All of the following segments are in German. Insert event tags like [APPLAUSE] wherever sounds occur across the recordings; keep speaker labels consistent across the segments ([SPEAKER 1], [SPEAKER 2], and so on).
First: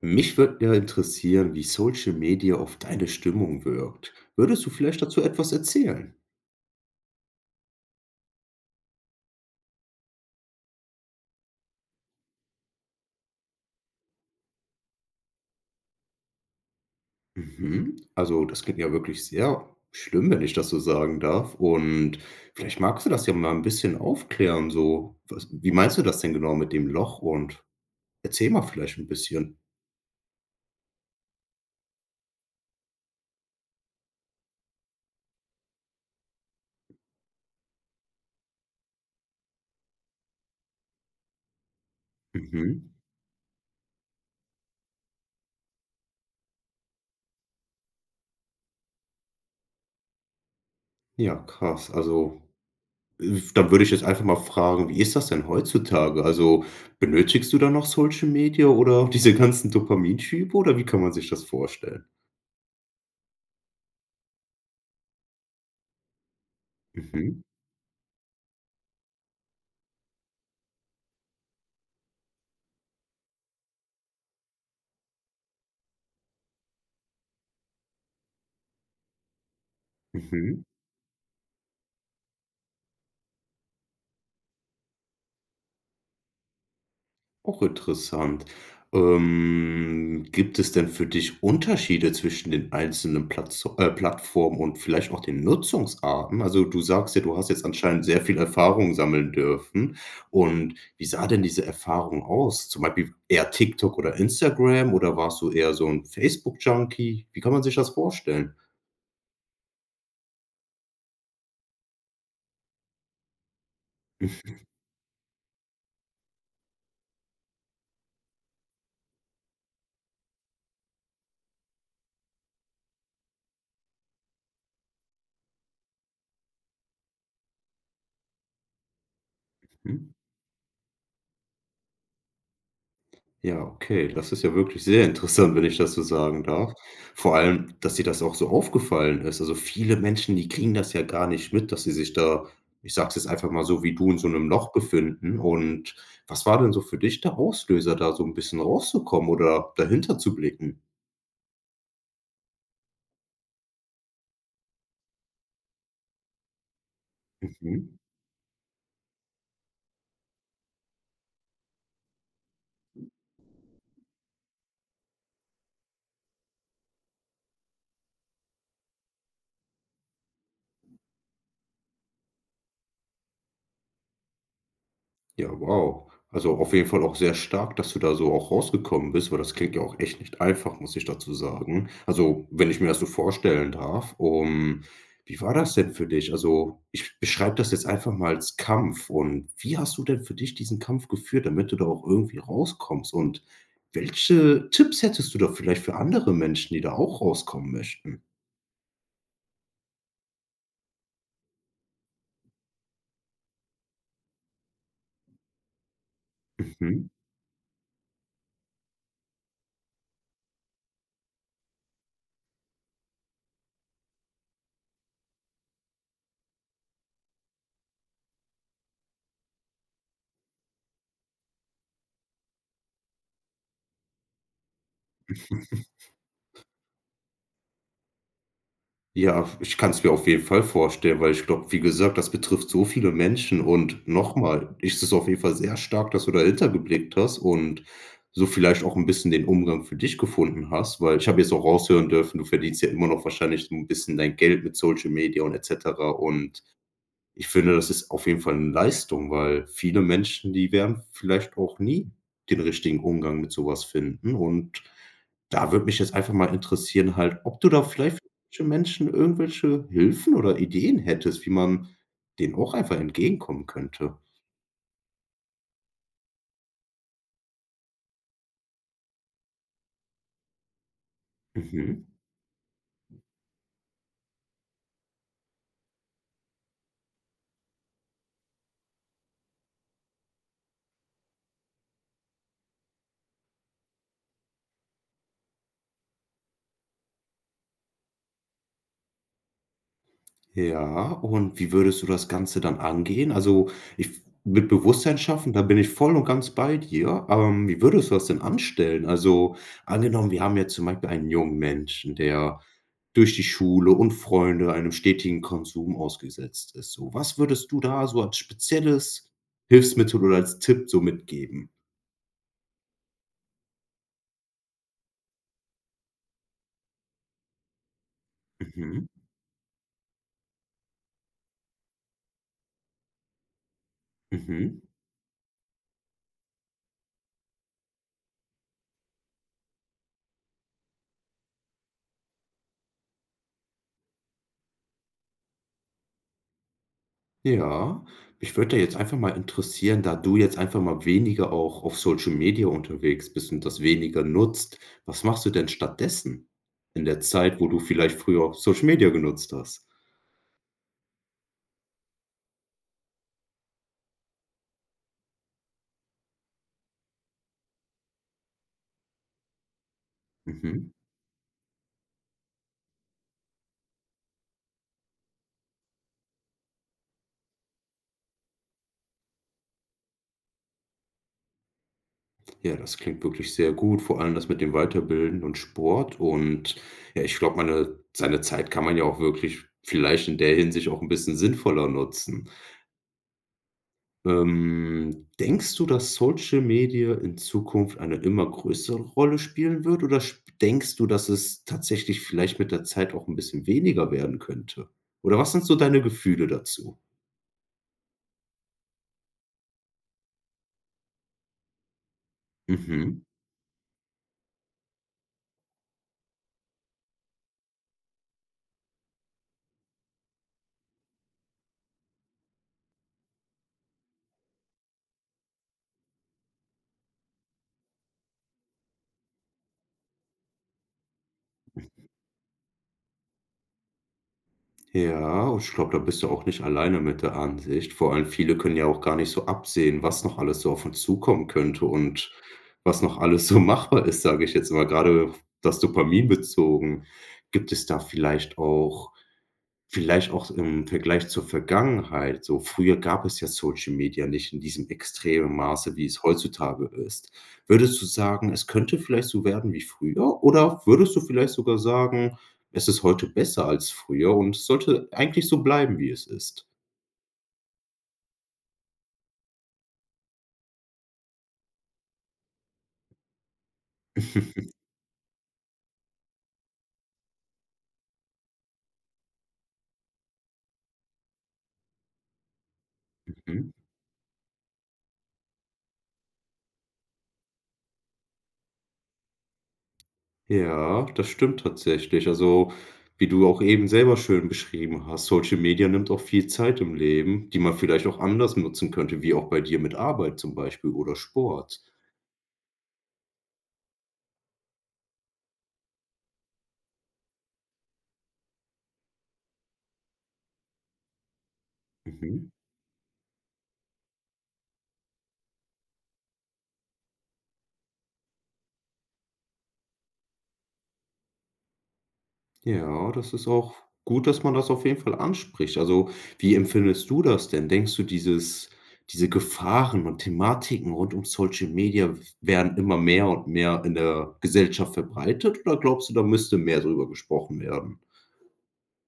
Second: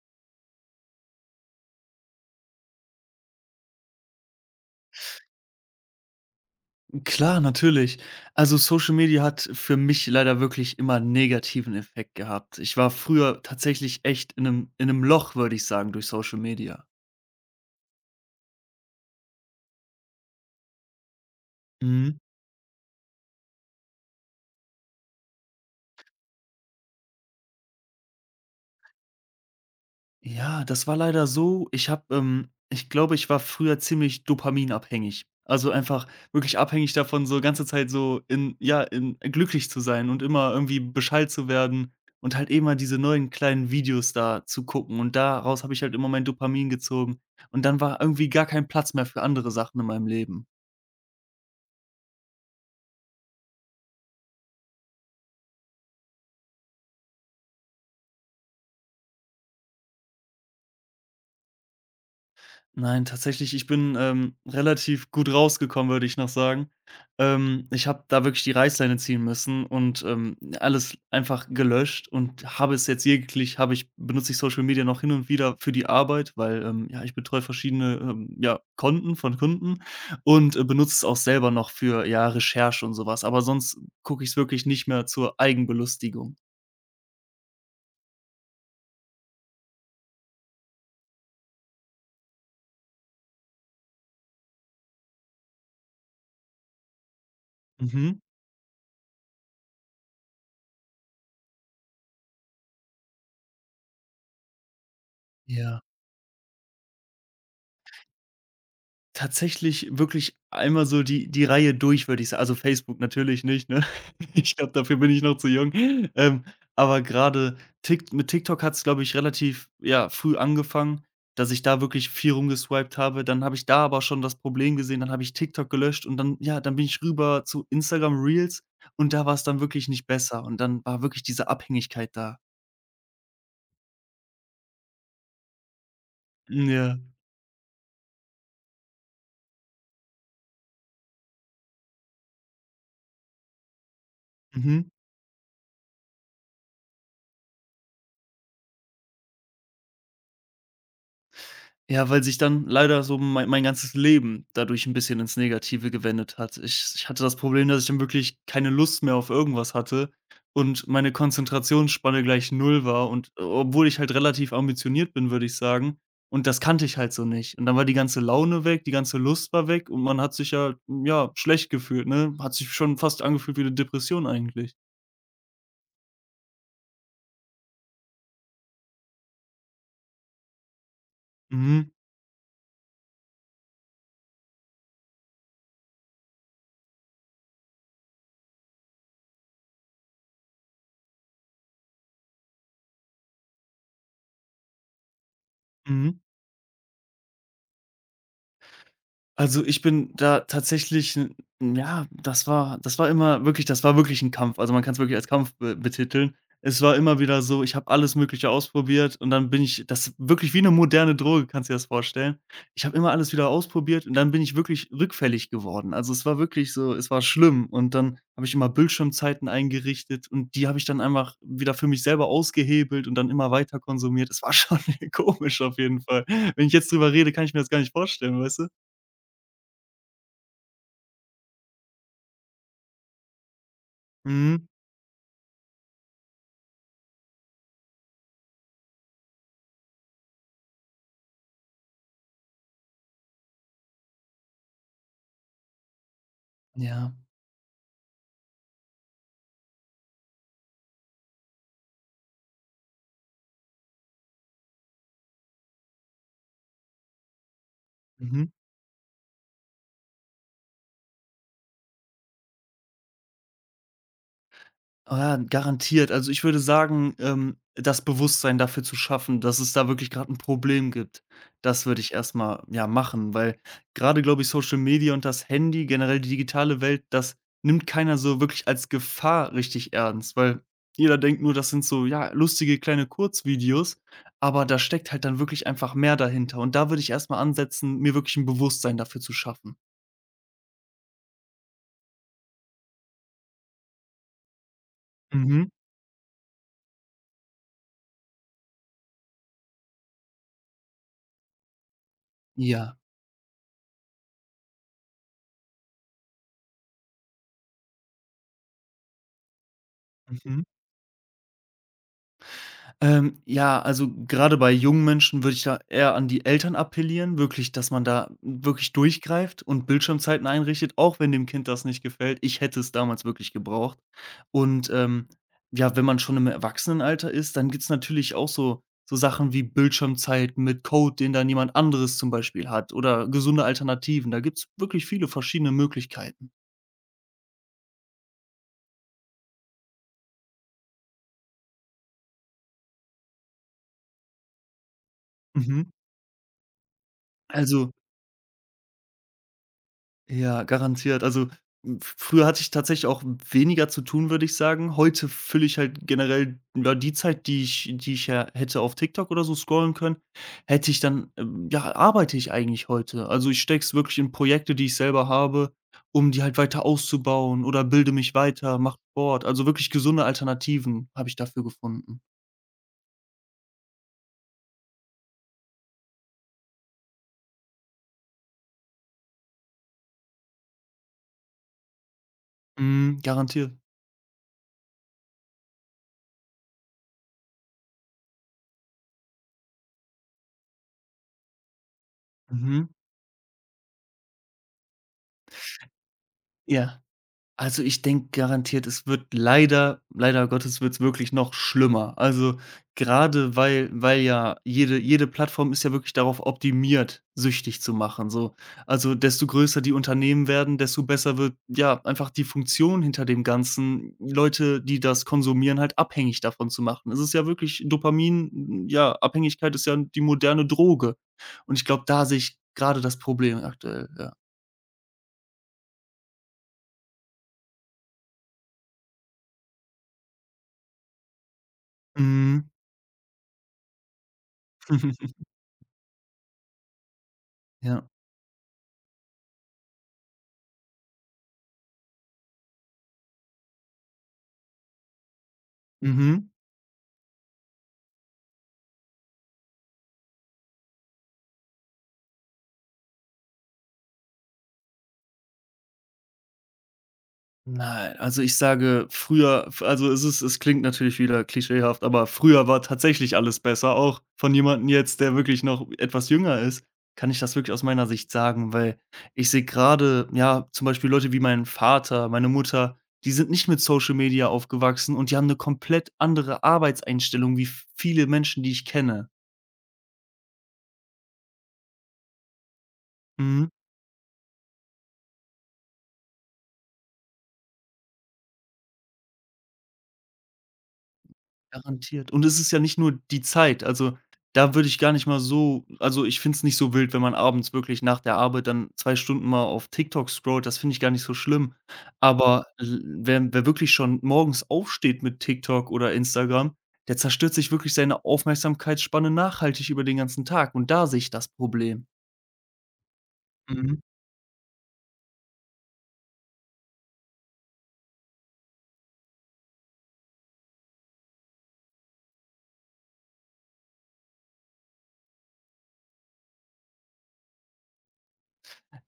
[SPEAKER 1] Mich würde ja interessieren, wie Social Media auf deine Stimmung wirkt. Würdest du vielleicht dazu etwas erzählen?
[SPEAKER 2] Klar, natürlich. Also, Social Media hat für mich leider wirklich immer 'n negativen Effekt gehabt. Ich war früher tatsächlich echt in einem Loch, würde ich sagen, durch Social Media.
[SPEAKER 1] Mhm. Also, das klingt ja wirklich sehr schlimm, wenn ich das so sagen darf.
[SPEAKER 2] Mhm.
[SPEAKER 1] Und vielleicht magst du das ja mal ein bisschen aufklären. So, was, wie meinst du das denn genau mit dem Loch? Und erzähl mal vielleicht ein bisschen.
[SPEAKER 2] Ja, das war leider so, ich habe ich glaube, ich war früher ziemlich dopaminabhängig. Also, einfach wirklich abhängig davon, so ganze Zeit so in ja, in glücklich zu sein und immer irgendwie beschallt zu werden und halt immer
[SPEAKER 1] Mhm.
[SPEAKER 2] diese neuen kleinen Videos da zu gucken. Und daraus habe ich halt immer mein Dopamin gezogen. Und dann war irgendwie gar kein Platz mehr für andere Sachen in meinem Leben.
[SPEAKER 1] Ja, krass. Also, dann würde ich jetzt einfach mal fragen, wie ist das denn heutzutage? Also, benötigst du da noch Social Media oder [LAUGHS] diese ganzen Dopaminschübe oder wie kann man sich das vorstellen?
[SPEAKER 2] Nein, tatsächlich, ich bin, relativ gut rausgekommen, würde ich noch sagen.
[SPEAKER 1] Mhm,
[SPEAKER 2] Ich habe da wirklich die Reißleine ziehen müssen und, alles einfach gelöscht und habe es jetzt jeglich habe ich benutze ich Social Media noch hin und wieder für die Arbeit, weil, ja, ich betreue verschiedene, ja, Konten von Kunden und,
[SPEAKER 1] mhm.
[SPEAKER 2] benutze es auch selber noch für, ja, Recherche und sowas. Aber sonst gucke ich es wirklich nicht mehr zur Eigenbelustigung.
[SPEAKER 1] Auch interessant. Gibt es denn für dich Unterschiede zwischen den einzelnen Platzo Plattformen und vielleicht auch den Nutzungsarten? Also, du sagst ja, du hast jetzt anscheinend
[SPEAKER 2] Mhm.
[SPEAKER 1] sehr viel Erfahrung sammeln dürfen. Und wie sah denn diese Erfahrung aus? Zum Beispiel eher TikTok oder Instagram oder warst du eher
[SPEAKER 2] Ja.
[SPEAKER 1] so ein Facebook-Junkie? Wie kann man sich das vorstellen?
[SPEAKER 2] Tatsächlich wirklich einmal so die Reihe durch, würde ich sagen. Also, Facebook natürlich nicht, ne? [LAUGHS] Ich glaube, dafür bin ich noch zu jung. Ähm, aber gerade TikTok hat es, glaube ich, relativ, ja, früh angefangen, dass ich da wirklich viel rumgeswiped habe. Dann habe ich da aber schon das Problem gesehen, dann habe ich TikTok gelöscht und dann ja, dann bin ich rüber zu Instagram Reels und da war es dann wirklich nicht
[SPEAKER 1] Mhm.
[SPEAKER 2] besser und dann war wirklich diese Abhängigkeit da.
[SPEAKER 1] Ja, okay, das ist ja wirklich sehr interessant, wenn ich das so sagen darf.
[SPEAKER 2] Ja.
[SPEAKER 1] Vor allem, dass dir das auch so aufgefallen ist. Also, viele Menschen, die kriegen das ja gar nicht mit, dass sie sich da, ich sage es jetzt einfach mal so, wie du in so einem Loch
[SPEAKER 2] Mhm.
[SPEAKER 1] befinden. Und was war denn so für dich der Auslöser, da so ein bisschen rauszukommen oder dahinter zu blicken?
[SPEAKER 2] Ja, weil sich dann leider so mein ganzes Leben dadurch ein bisschen ins Negative gewendet hat. Ich hatte das Problem, dass ich
[SPEAKER 1] Mhm.
[SPEAKER 2] dann wirklich keine Lust mehr auf irgendwas hatte und meine Konzentrationsspanne gleich null war und obwohl ich halt relativ ambitioniert bin, würde ich sagen. Und das kannte ich halt so nicht. Und dann war die ganze Laune weg, die ganze Lust war weg und man hat sich ja, schlecht gefühlt, ne? Hat sich schon fast angefühlt wie eine Depression eigentlich.
[SPEAKER 1] Ja, wow. Also, auf jeden Fall auch sehr stark, dass du da so auch rausgekommen bist, weil das klingt ja auch echt nicht einfach, muss ich dazu sagen.
[SPEAKER 2] Mhm,
[SPEAKER 1] Also, wenn ich mir das so vorstellen darf, wie war das denn für dich? Also, ich beschreibe das jetzt einfach mal als Kampf und wie hast du denn für dich diesen Kampf geführt, damit du da auch irgendwie rauskommst und welche Tipps hättest du da vielleicht für
[SPEAKER 2] mhm.
[SPEAKER 1] andere Menschen, die da auch rauskommen möchten?
[SPEAKER 2] Also, ich bin da tatsächlich 'n ja, das war wirklich ein Kampf. Also, man kann es wirklich als Kampf be betiteln. Es war
[SPEAKER 1] Mhm.
[SPEAKER 2] immer wieder so, ich habe alles Mögliche ausprobiert und dann bin ich das wirklich wie eine moderne Droge, kannst du dir das vorstellen. Ich habe immer alles wieder ausprobiert und dann bin ich wirklich rückfällig geworden. Also, es war wirklich so, es war schlimm und dann habe ich immer Bildschirmzeiten eingerichtet und die habe ich dann einfach wieder für mich selber ausgehebelt und dann immer weiter konsumiert. Es war schon [LAUGHS] komisch auf jeden Fall. Wenn ich jetzt drüber rede, kann ich mir das gar nicht vorstellen, weißt du?
[SPEAKER 1] Ja, ich kann es mir auf jeden Fall vorstellen, weil ich glaube, wie gesagt, das betrifft so viele Menschen und
[SPEAKER 2] Mhm.
[SPEAKER 1] nochmal ist es auf jeden Fall sehr stark, dass du dahinter geblickt hast und so vielleicht auch ein bisschen den Umgang für dich gefunden hast, weil ich habe jetzt auch raushören dürfen, du verdienst ja immer noch wahrscheinlich so ein bisschen dein Geld mit Social Media und et cetera und
[SPEAKER 2] Ja.
[SPEAKER 1] ich finde, das ist auf jeden Fall 'ne Leistung, weil viele Menschen, die werden vielleicht auch nie den richtigen Umgang mit so was finden. Und da würde mich jetzt einfach mal interessieren halt, ob du da vielleicht für
[SPEAKER 2] Mhm.
[SPEAKER 1] solche Menschen irgendwelche Hilfen oder Ideen hättest, wie man denen auch einfach entgegenkommen könnte.
[SPEAKER 2] Ah ja, garantiert. Also, ich würde sagen, das Bewusstsein dafür zu schaffen, dass es da wirklich gerade ein Problem gibt. Das würde
[SPEAKER 1] Mhm.
[SPEAKER 2] ich erstmal ja, machen, weil gerade, glaube ich, Social Media und das Handy, generell die digitale Welt, das nimmt keiner so wirklich als Gefahr richtig ernst, weil jeder denkt nur, das sind so, ja, lustige kleine Kurzvideos, aber da steckt halt dann wirklich einfach mehr dahinter. Und da würde ich erstmal ansetzen, mir wirklich ein Bewusstsein dafür zu schaffen.
[SPEAKER 1] Ja, und wie würdest du das Ganze dann angehen? Also, ich mit Bewusstsein schaffen, da
[SPEAKER 2] Mhm.
[SPEAKER 1] bin ich voll und ganz bei dir. Wie würdest du das denn anstellen? Also, angenommen, wir haben jetzt zum Beispiel einen jungen Menschen, der
[SPEAKER 2] Ja.
[SPEAKER 1] durch die Schule und Freunde einem stetigen Konsum ausgesetzt ist so. Was würdest du da so als spezielles Hilfsmittel oder als
[SPEAKER 2] Mhm.
[SPEAKER 1] Tipp so mitgeben?
[SPEAKER 2] Ja, also gerade bei jungen Menschen würde ich da eher an die Eltern appellieren, wirklich, dass man da wirklich
[SPEAKER 1] Mhm,
[SPEAKER 2] durchgreift und Bildschirmzeiten einrichtet, auch wenn dem Kind das nicht gefällt. Ich hätte es damals wirklich gebraucht.
[SPEAKER 1] mhm.
[SPEAKER 2] Und ja, wenn man schon im Erwachsenenalter ist, dann gibt's natürlich auch so, so Sachen wie Bildschirmzeiten mit Code, den dann jemand anderes zum Beispiel hat oder gesunde Alternativen. Da gibt's wirklich viele verschiedene Möglichkeiten.
[SPEAKER 1] Ja, mich würde jetzt einfach mal interessieren, da du jetzt einfach mal weniger auch auf Social Media unterwegs bist und das weniger nutzt, was machst du denn
[SPEAKER 2] Mhm.
[SPEAKER 1] stattdessen in der Zeit, wo du
[SPEAKER 2] Also
[SPEAKER 1] vielleicht früher Social Media genutzt hast?
[SPEAKER 2] Ja, garantiert. Also, f früher hatte ich tatsächlich auch weniger zu tun, würde ich sagen. Heute fülle ich halt generell, ja, die Zeit, die ich ja hätte auf TikTok oder so scrollen können, hätte
[SPEAKER 1] Mhm.
[SPEAKER 2] ich dann ja, arbeite ich eigentlich heute. Also, ich stecke es wirklich in Projekte, die ich selber habe, um die halt weiter auszubauen oder bilde mich weiter, mache Sport. Also, wirklich gesunde Alternativen habe ich dafür gefunden.
[SPEAKER 1] Ja, das klingt wirklich sehr gut, vor allem das mit dem Weiterbilden und Sport. Und ja, ich glaube, meine seine Zeit kann man ja auch wirklich vielleicht in der Hinsicht auch ein bisschen sinnvoller nutzen.
[SPEAKER 2] Mhm, garantiert.
[SPEAKER 1] Denkst du, dass Social Media in Zukunft eine immer größere Rolle spielen wird oder sp denkst du, dass es tatsächlich vielleicht mit der
[SPEAKER 2] Mhm.
[SPEAKER 1] Zeit auch ein bisschen weniger werden könnte? Oder was sind so deine Gefühle dazu?
[SPEAKER 2] Ja. Also, ich denke garantiert, es wird leider Gottes wird's wirklich noch schlimmer. Also,
[SPEAKER 1] Mhm.
[SPEAKER 2] gerade weil ja jede Plattform ist ja wirklich darauf optimiert, süchtig zu machen, so. Also, desto größer die Unternehmen werden, desto besser wird, ja, einfach die Funktion hinter dem Ganzen, Leute, die das konsumieren, halt abhängig davon zu machen. Es ist ja wirklich Dopamin ja, Abhängigkeit ist ja die moderne Droge. Und ich glaube, da sehe ich gerade das Problem aktuell, ja.
[SPEAKER 1] Ja, und ich glaube, da bist du auch nicht alleine mit der Ansicht. Vor allem viele können ja auch gar nicht so absehen, was noch alles so auf uns zukommen könnte und
[SPEAKER 2] Mhm.
[SPEAKER 1] was noch alles so [LAUGHS] machbar ist, sage ich jetzt mal, gerade
[SPEAKER 2] [LAUGHS]
[SPEAKER 1] das Dopamin bezogen. Gibt es da
[SPEAKER 2] Ja.
[SPEAKER 1] vielleicht auch vielleicht auch im Vergleich zur Vergangenheit. So früher gab es ja Social Media nicht in diesem extremen Maße, wie es
[SPEAKER 2] Mhm.
[SPEAKER 1] heutzutage ist. Würdest du sagen, es könnte vielleicht so werden wie früher? Oder würdest du vielleicht sogar sagen, es ist heute besser als früher und es sollte eigentlich so bleiben, wie es ist?
[SPEAKER 2] Nein, also ich sage früher f also es ist, es klingt natürlich wieder klischeehaft, aber früher war tatsächlich alles besser. Auch von
[SPEAKER 1] [LAUGHS]
[SPEAKER 2] jemandem jetzt, der wirklich noch etwas jünger ist, kann ich das wirklich aus meiner Sicht sagen, weil ich sehe gerade, ja, zum Beispiel Leute wie mein Vater, meine Mutter, die sind nicht
[SPEAKER 1] Mhm.
[SPEAKER 2] mit Social Media aufgewachsen und die haben eine komplett andere Arbeitseinstellung wie viele Menschen, die ich kenne.
[SPEAKER 1] Ja, das stimmt tatsächlich. Also, wie du auch
[SPEAKER 2] Mhm.
[SPEAKER 1] eben selber schön beschrieben hast, Social Media nimmt auch viel Zeit im Leben, die man vielleicht auch anders nutzen könnte, wie auch bei dir mit Arbeit zum Beispiel oder Sport.
[SPEAKER 2] Garantiert. Und es ist ja nicht nur die Zeit. Also, da würde ich gar nicht mal so, also, ich finde es nicht so wild, wenn man abends wirklich nach der Arbeit dann 2 Stunden mal auf TikTok scrollt. Das finde ich gar nicht so schlimm.
[SPEAKER 1] Mhm.
[SPEAKER 2] Aber l wer wirklich schon morgens aufsteht mit TikTok oder Instagram, der zerstört sich wirklich seine Aufmerksamkeitsspanne nachhaltig über den ganzen Tag. Und da sehe ich das Problem.
[SPEAKER 1] Ja, das ist auch
[SPEAKER 2] Mhm.
[SPEAKER 1] gut, dass man das auf jeden Fall anspricht. Also, wie empfindest du das denn? Denkst du, diese Gefahren und Thematiken rund um Social Media werden immer mehr und mehr in der Gesellschaft verbreitet oder glaubst du, da müsste mehr drüber gesprochen werden?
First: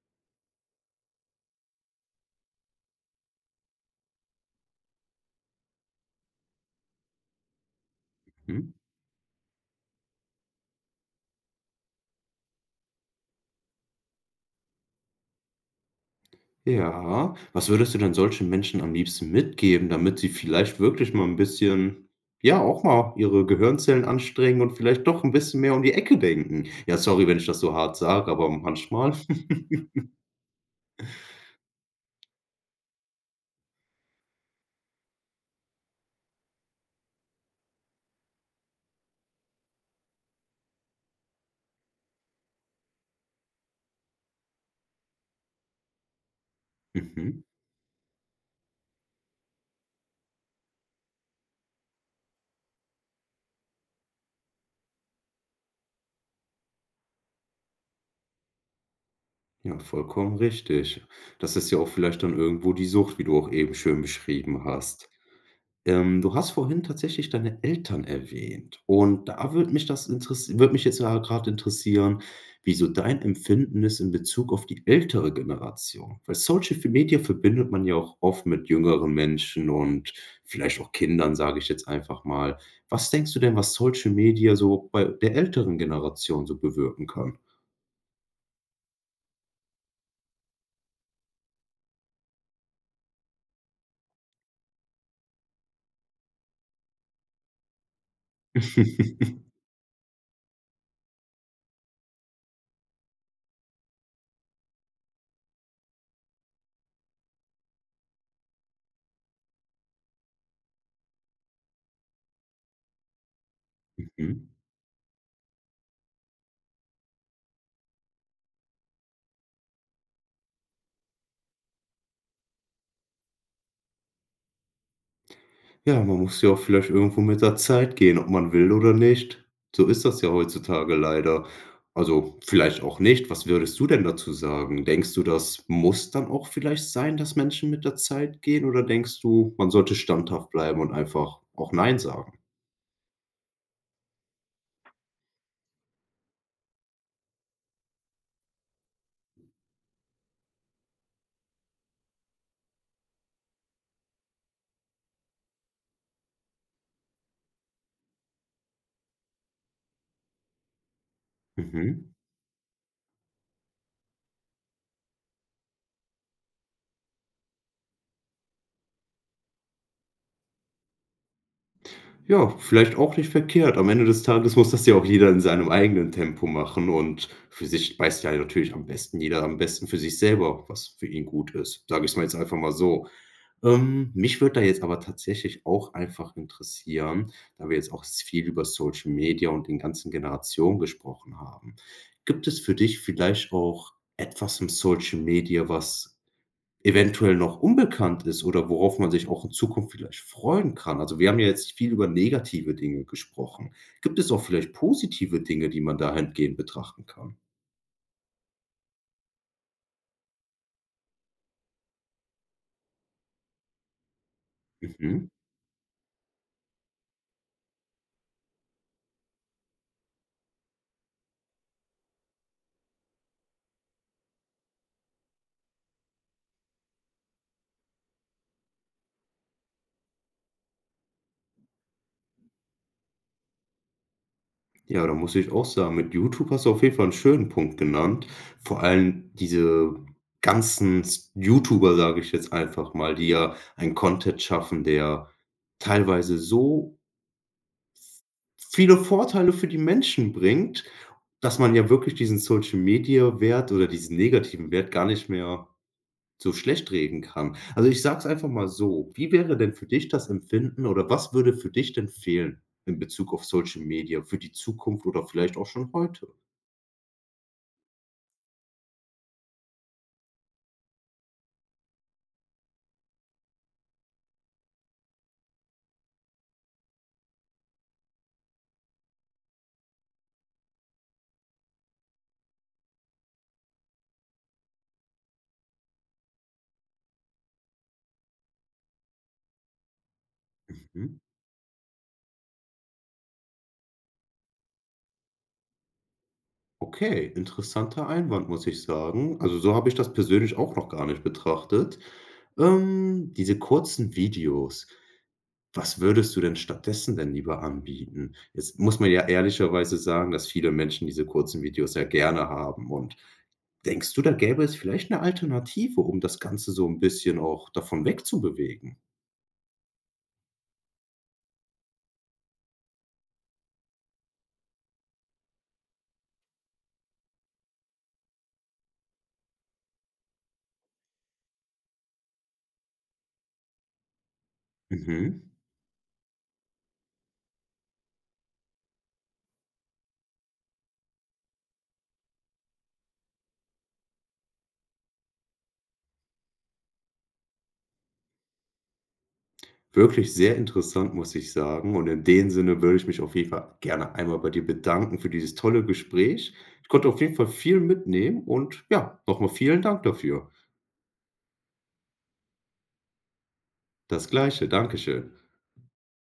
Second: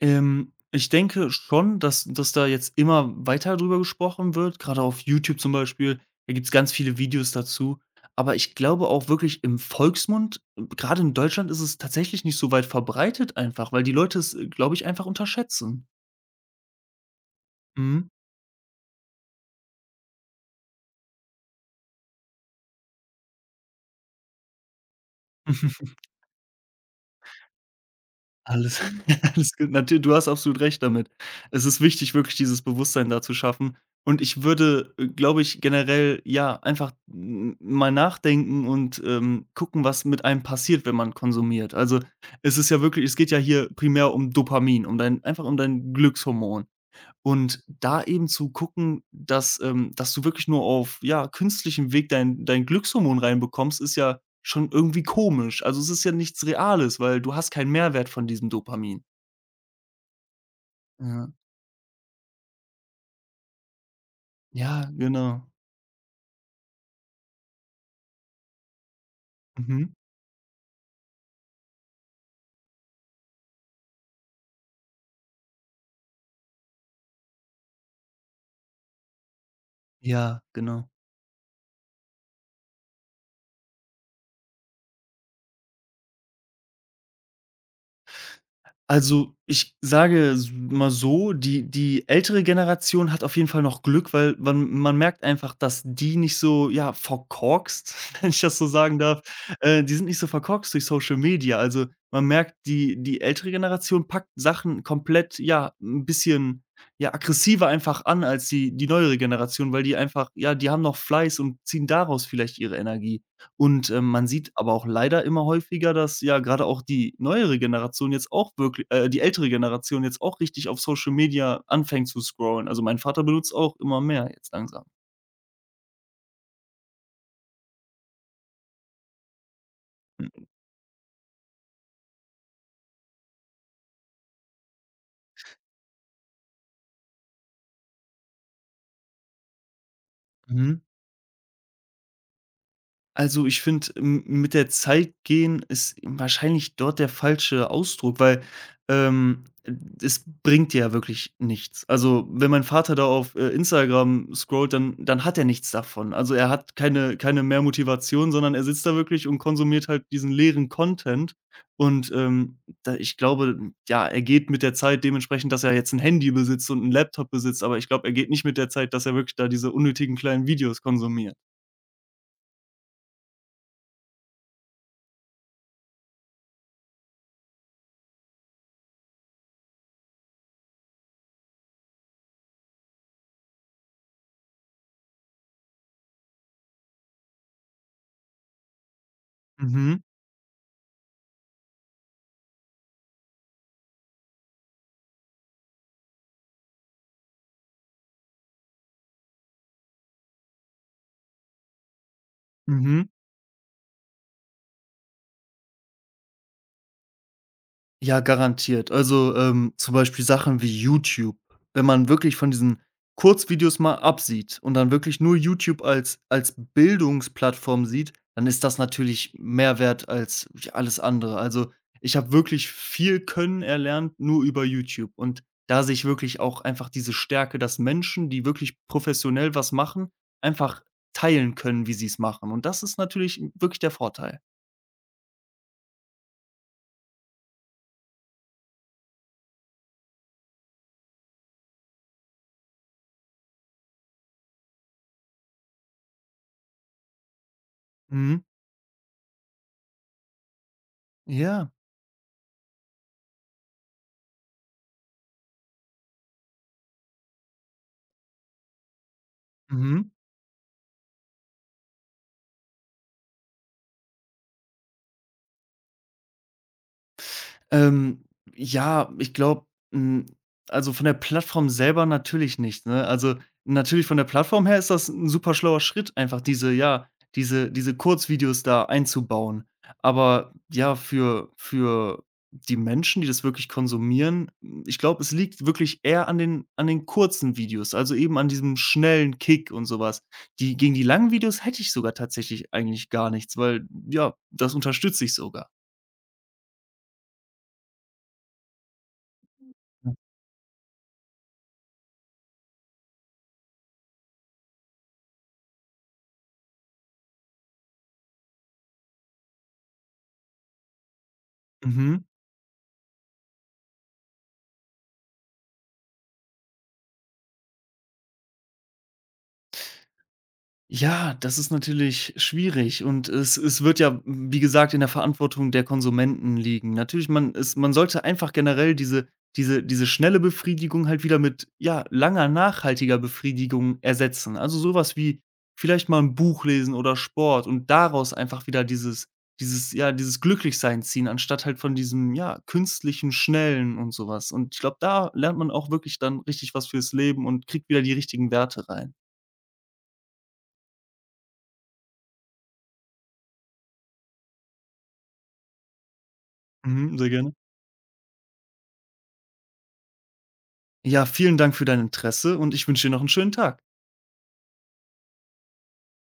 [SPEAKER 2] Ich denke schon, dass da jetzt immer weiter drüber gesprochen wird, gerade auf YouTube zum Beispiel. Da gibt es ganz viele Videos dazu. Aber ich
[SPEAKER 1] Mhm.
[SPEAKER 2] glaube auch wirklich im Volksmund, gerade in Deutschland ist es tatsächlich nicht so weit verbreitet einfach, weil die Leute es, glaube ich, einfach unterschätzen.
[SPEAKER 1] Ja. Was würdest du
[SPEAKER 2] Mhm.
[SPEAKER 1] denn solchen Menschen am liebsten mitgeben, damit sie vielleicht wirklich mal ein bisschen ja, auch mal ihre Gehirnzellen anstrengen und vielleicht doch ein bisschen mehr um die
[SPEAKER 2] [LAUGHS]
[SPEAKER 1] Ecke denken? Ja, sorry, wenn ich das so hart sage, aber
[SPEAKER 2] Alles
[SPEAKER 1] manchmal…
[SPEAKER 2] [LAUGHS] alles gut. Natür du hast absolut recht damit. Es ist wichtig, wirklich dieses Bewusstsein da zu schaffen. Und ich würde, glaube ich, generell, ja, einfach m mal nachdenken und, gucken, was mit einem passiert, wenn man konsumiert. Also, es ist ja wirklich, es geht ja hier primär um Dopamin, um dein einfach um dein Glückshormon.
[SPEAKER 1] Mhm.
[SPEAKER 2] Und da eben zu gucken, dass dass du wirklich nur auf, ja, künstlichem Weg dein Glückshormon reinbekommst, ist ja schon irgendwie komisch. Also, es ist ja nichts Reales, weil du hast keinen Mehrwert von diesem Dopamin.
[SPEAKER 1] Ja, vollkommen richtig.
[SPEAKER 2] Ja.
[SPEAKER 1] Das ist ja auch vielleicht dann irgendwo die Sucht, wie du auch eben schön beschrieben
[SPEAKER 2] Ja,
[SPEAKER 1] hast.
[SPEAKER 2] genau.
[SPEAKER 1] Du hast vorhin tatsächlich deine Eltern erwähnt und da würde
[SPEAKER 2] Mhm.
[SPEAKER 1] mich das interess würde mich jetzt ja grad interessieren, wieso dein Empfinden ist in Bezug auf die ältere Generation. Weil Social Media verbindet man ja auch oft mit jüngeren Menschen und
[SPEAKER 2] Ja,
[SPEAKER 1] vielleicht
[SPEAKER 2] genau.
[SPEAKER 1] auch Kindern, sage ich jetzt einfach mal. Was denkst du denn, was Social Media so bei der älteren Generation so bewirken kann?
[SPEAKER 2] Also, ich sage s mal so, die ältere Generation hat auf jeden Fall noch Glück, weil man merkt einfach, dass die nicht so, ja, verkorkst, [LAUGHS] wenn ich das so sagen darf,
[SPEAKER 1] [LAUGHS]
[SPEAKER 2] die sind nicht so verkorkst durch Social Media. Also, man merkt, die ältere Generation packt Sachen komplett, ja, ein bisschen, ja, aggressiver einfach an als die neuere Generation, weil die einfach ja, die haben noch Fleiß und ziehen daraus vielleicht ihre Energie. Und, man
[SPEAKER 1] Mhm.
[SPEAKER 2] sieht aber auch leider immer häufiger, dass ja gerade auch die neuere Generation jetzt auch wirklich, die ältere Generation jetzt auch richtig auf Social Media anfängt zu scrollen. Also, mein Vater benutzt auch immer mehr jetzt langsam.
[SPEAKER 1] Ja, man muss ja auch vielleicht irgendwo mit der Zeit gehen, ob man will oder nicht. So ist das ja heutzutage leider. Also, vielleicht auch nicht. Was würdest du denn dazu sagen? Denkst du, das muss dann auch vielleicht sein, dass Menschen mit der Zeit gehen? Oder denkst du, man sollte standhaft
[SPEAKER 2] Mhm.
[SPEAKER 1] bleiben und einfach auch nein sagen?
[SPEAKER 2] Also, ich finde, mit der Zeit gehen ist wahrscheinlich dort der falsche Ausdruck, weil, ähm, es bringt dir ja wirklich nichts. Also, wenn mein Vater da auf, Instagram scrollt, dann hat er nichts davon. Also, er hat keine mehr Motivation, sondern er sitzt da wirklich und konsumiert halt diesen leeren Content und,
[SPEAKER 1] Mhm.
[SPEAKER 2] da ich glaube, ja, er geht mit der Zeit dementsprechend, dass er jetzt ein Handy besitzt und einen Laptop besitzt, aber ich glaube, er geht nicht mit der Zeit, dass er wirklich da diese unnötigen kleinen Videos konsumiert.
[SPEAKER 1] Ja, vielleicht auch nicht verkehrt. Am Ende des Tages muss das ja auch jeder in seinem eigenen Tempo machen und für sich weiß ja natürlich am besten jeder am besten für sich selber, was für ihn gut ist. Sage ich's mal jetzt einfach mal so. Mich würde da jetzt aber tatsächlich auch einfach interessieren, da wir jetzt auch viel über Social Media und den
[SPEAKER 2] Mhm,
[SPEAKER 1] ganzen Generationen gesprochen haben. Gibt es für dich vielleicht auch etwas im Social Media, was eventuell noch unbekannt ist oder worauf man sich auch in Zukunft vielleicht freuen kann? Also, wir haben ja jetzt viel über negative Dinge
[SPEAKER 2] mhm.
[SPEAKER 1] gesprochen. Gibt es auch vielleicht positive Dinge, die man dahingehend betrachten kann?
[SPEAKER 2] Ja, garantiert. Also, zum Beispiel Sachen wie YouTube. Wenn man wirklich von diesen Kurzvideos mal absieht und dann wirklich
[SPEAKER 1] Mhm.
[SPEAKER 2] nur YouTube als Bildungsplattform sieht, dann ist das natürlich mehr wert als j alles andere. Also, ich habe wirklich viel Können erlernt nur über YouTube und da sehe ich wirklich auch einfach diese Stärke, dass Menschen, die wirklich professionell was machen, einfach teilen können, wie sie es machen. Und das ist natürlich wirklich der Vorteil.
[SPEAKER 1] Ja, da muss ich auch sagen, mit YouTube hast du auf jeden Fall einen schönen Punkt genannt. Vor allem diese ganzen s YouTuber, sage ich jetzt einfach mal, die ja einen Content schaffen, der teilweise so
[SPEAKER 2] Mhm.
[SPEAKER 1] viele Vorteile für die Menschen bringt, dass
[SPEAKER 2] Ja.
[SPEAKER 1] man ja wirklich diesen Social-Media-Wert oder diesen negativen Wert gar nicht mehr so schlecht reden kann. Also, ich sage es einfach mal so: Wie wäre denn für
[SPEAKER 2] Mhm.
[SPEAKER 1] dich das Empfinden oder was würde für dich denn fehlen in Bezug auf Social Media für die Zukunft oder vielleicht auch schon heute?
[SPEAKER 2] Ähm, ja, ich glaube, hm, also von der Plattform selber natürlich nicht, ne? Also, natürlich von der Plattform her ist das ein super schlauer Schritt, einfach diese ja, diese Kurzvideos da einzubauen. Aber ja, für die Menschen, die das wirklich konsumieren, ich glaube, es liegt wirklich eher an den kurzen Videos, also eben an diesem schnellen Kick und sowas. Die gegen die
[SPEAKER 1] Mhm.
[SPEAKER 2] langen Videos hätte ich sogar tatsächlich eigentlich gar nichts, weil ja, das unterstütze ich sogar.
[SPEAKER 1] Okay, interessanter Einwand, muss ich sagen. Also, so habe ich das persönlich auch noch gar nicht betrachtet. Diese kurzen Videos. Was würdest du denn stattdessen denn lieber anbieten? Jetzt muss man ja ehrlicherweise sagen, dass viele Menschen diese kurzen Videos ja
[SPEAKER 2] Mhm.
[SPEAKER 1] gerne haben und denkst du, da gäbe es vielleicht eine Alternative, um das Ganze so 'n bisschen auch davon wegzubewegen?
[SPEAKER 2] Ja, das ist natürlich schwierig und es wird ja, wie gesagt, in der Verantwortung der Konsumenten liegen. Natürlich, man sollte einfach generell diese schnelle Befriedigung halt wieder mit, ja, langer, nachhaltiger Befriedigung ersetzen. Also, sowas wie
[SPEAKER 1] Mhm.
[SPEAKER 2] vielleicht mal ein Buch lesen oder Sport und daraus einfach wieder dieses ja, dieses Glücklichsein ziehen, anstatt halt von diesem, ja, künstlichen, schnellen und sowas. Und ich glaube, da lernt man auch wirklich dann richtig was fürs Leben und kriegt wieder die richtigen Werte rein.
[SPEAKER 1] Wirklich sehr interessant, muss ich sagen und in dem Sinne würde ich mich auf jeden Fall gerne einmal bei dir bedanken für dieses tolle Gespräch. Ich konnte
[SPEAKER 2] Mhm,
[SPEAKER 1] auf
[SPEAKER 2] sehr
[SPEAKER 1] jeden Fall
[SPEAKER 2] gerne.
[SPEAKER 1] viel mitnehmen und ja, noch mal vielen Dank dafür.
[SPEAKER 2] Ja, vielen Dank für dein Interesse und ich wünsche dir noch einen schönen Tag.
[SPEAKER 1] Das Gleiche, danke schön.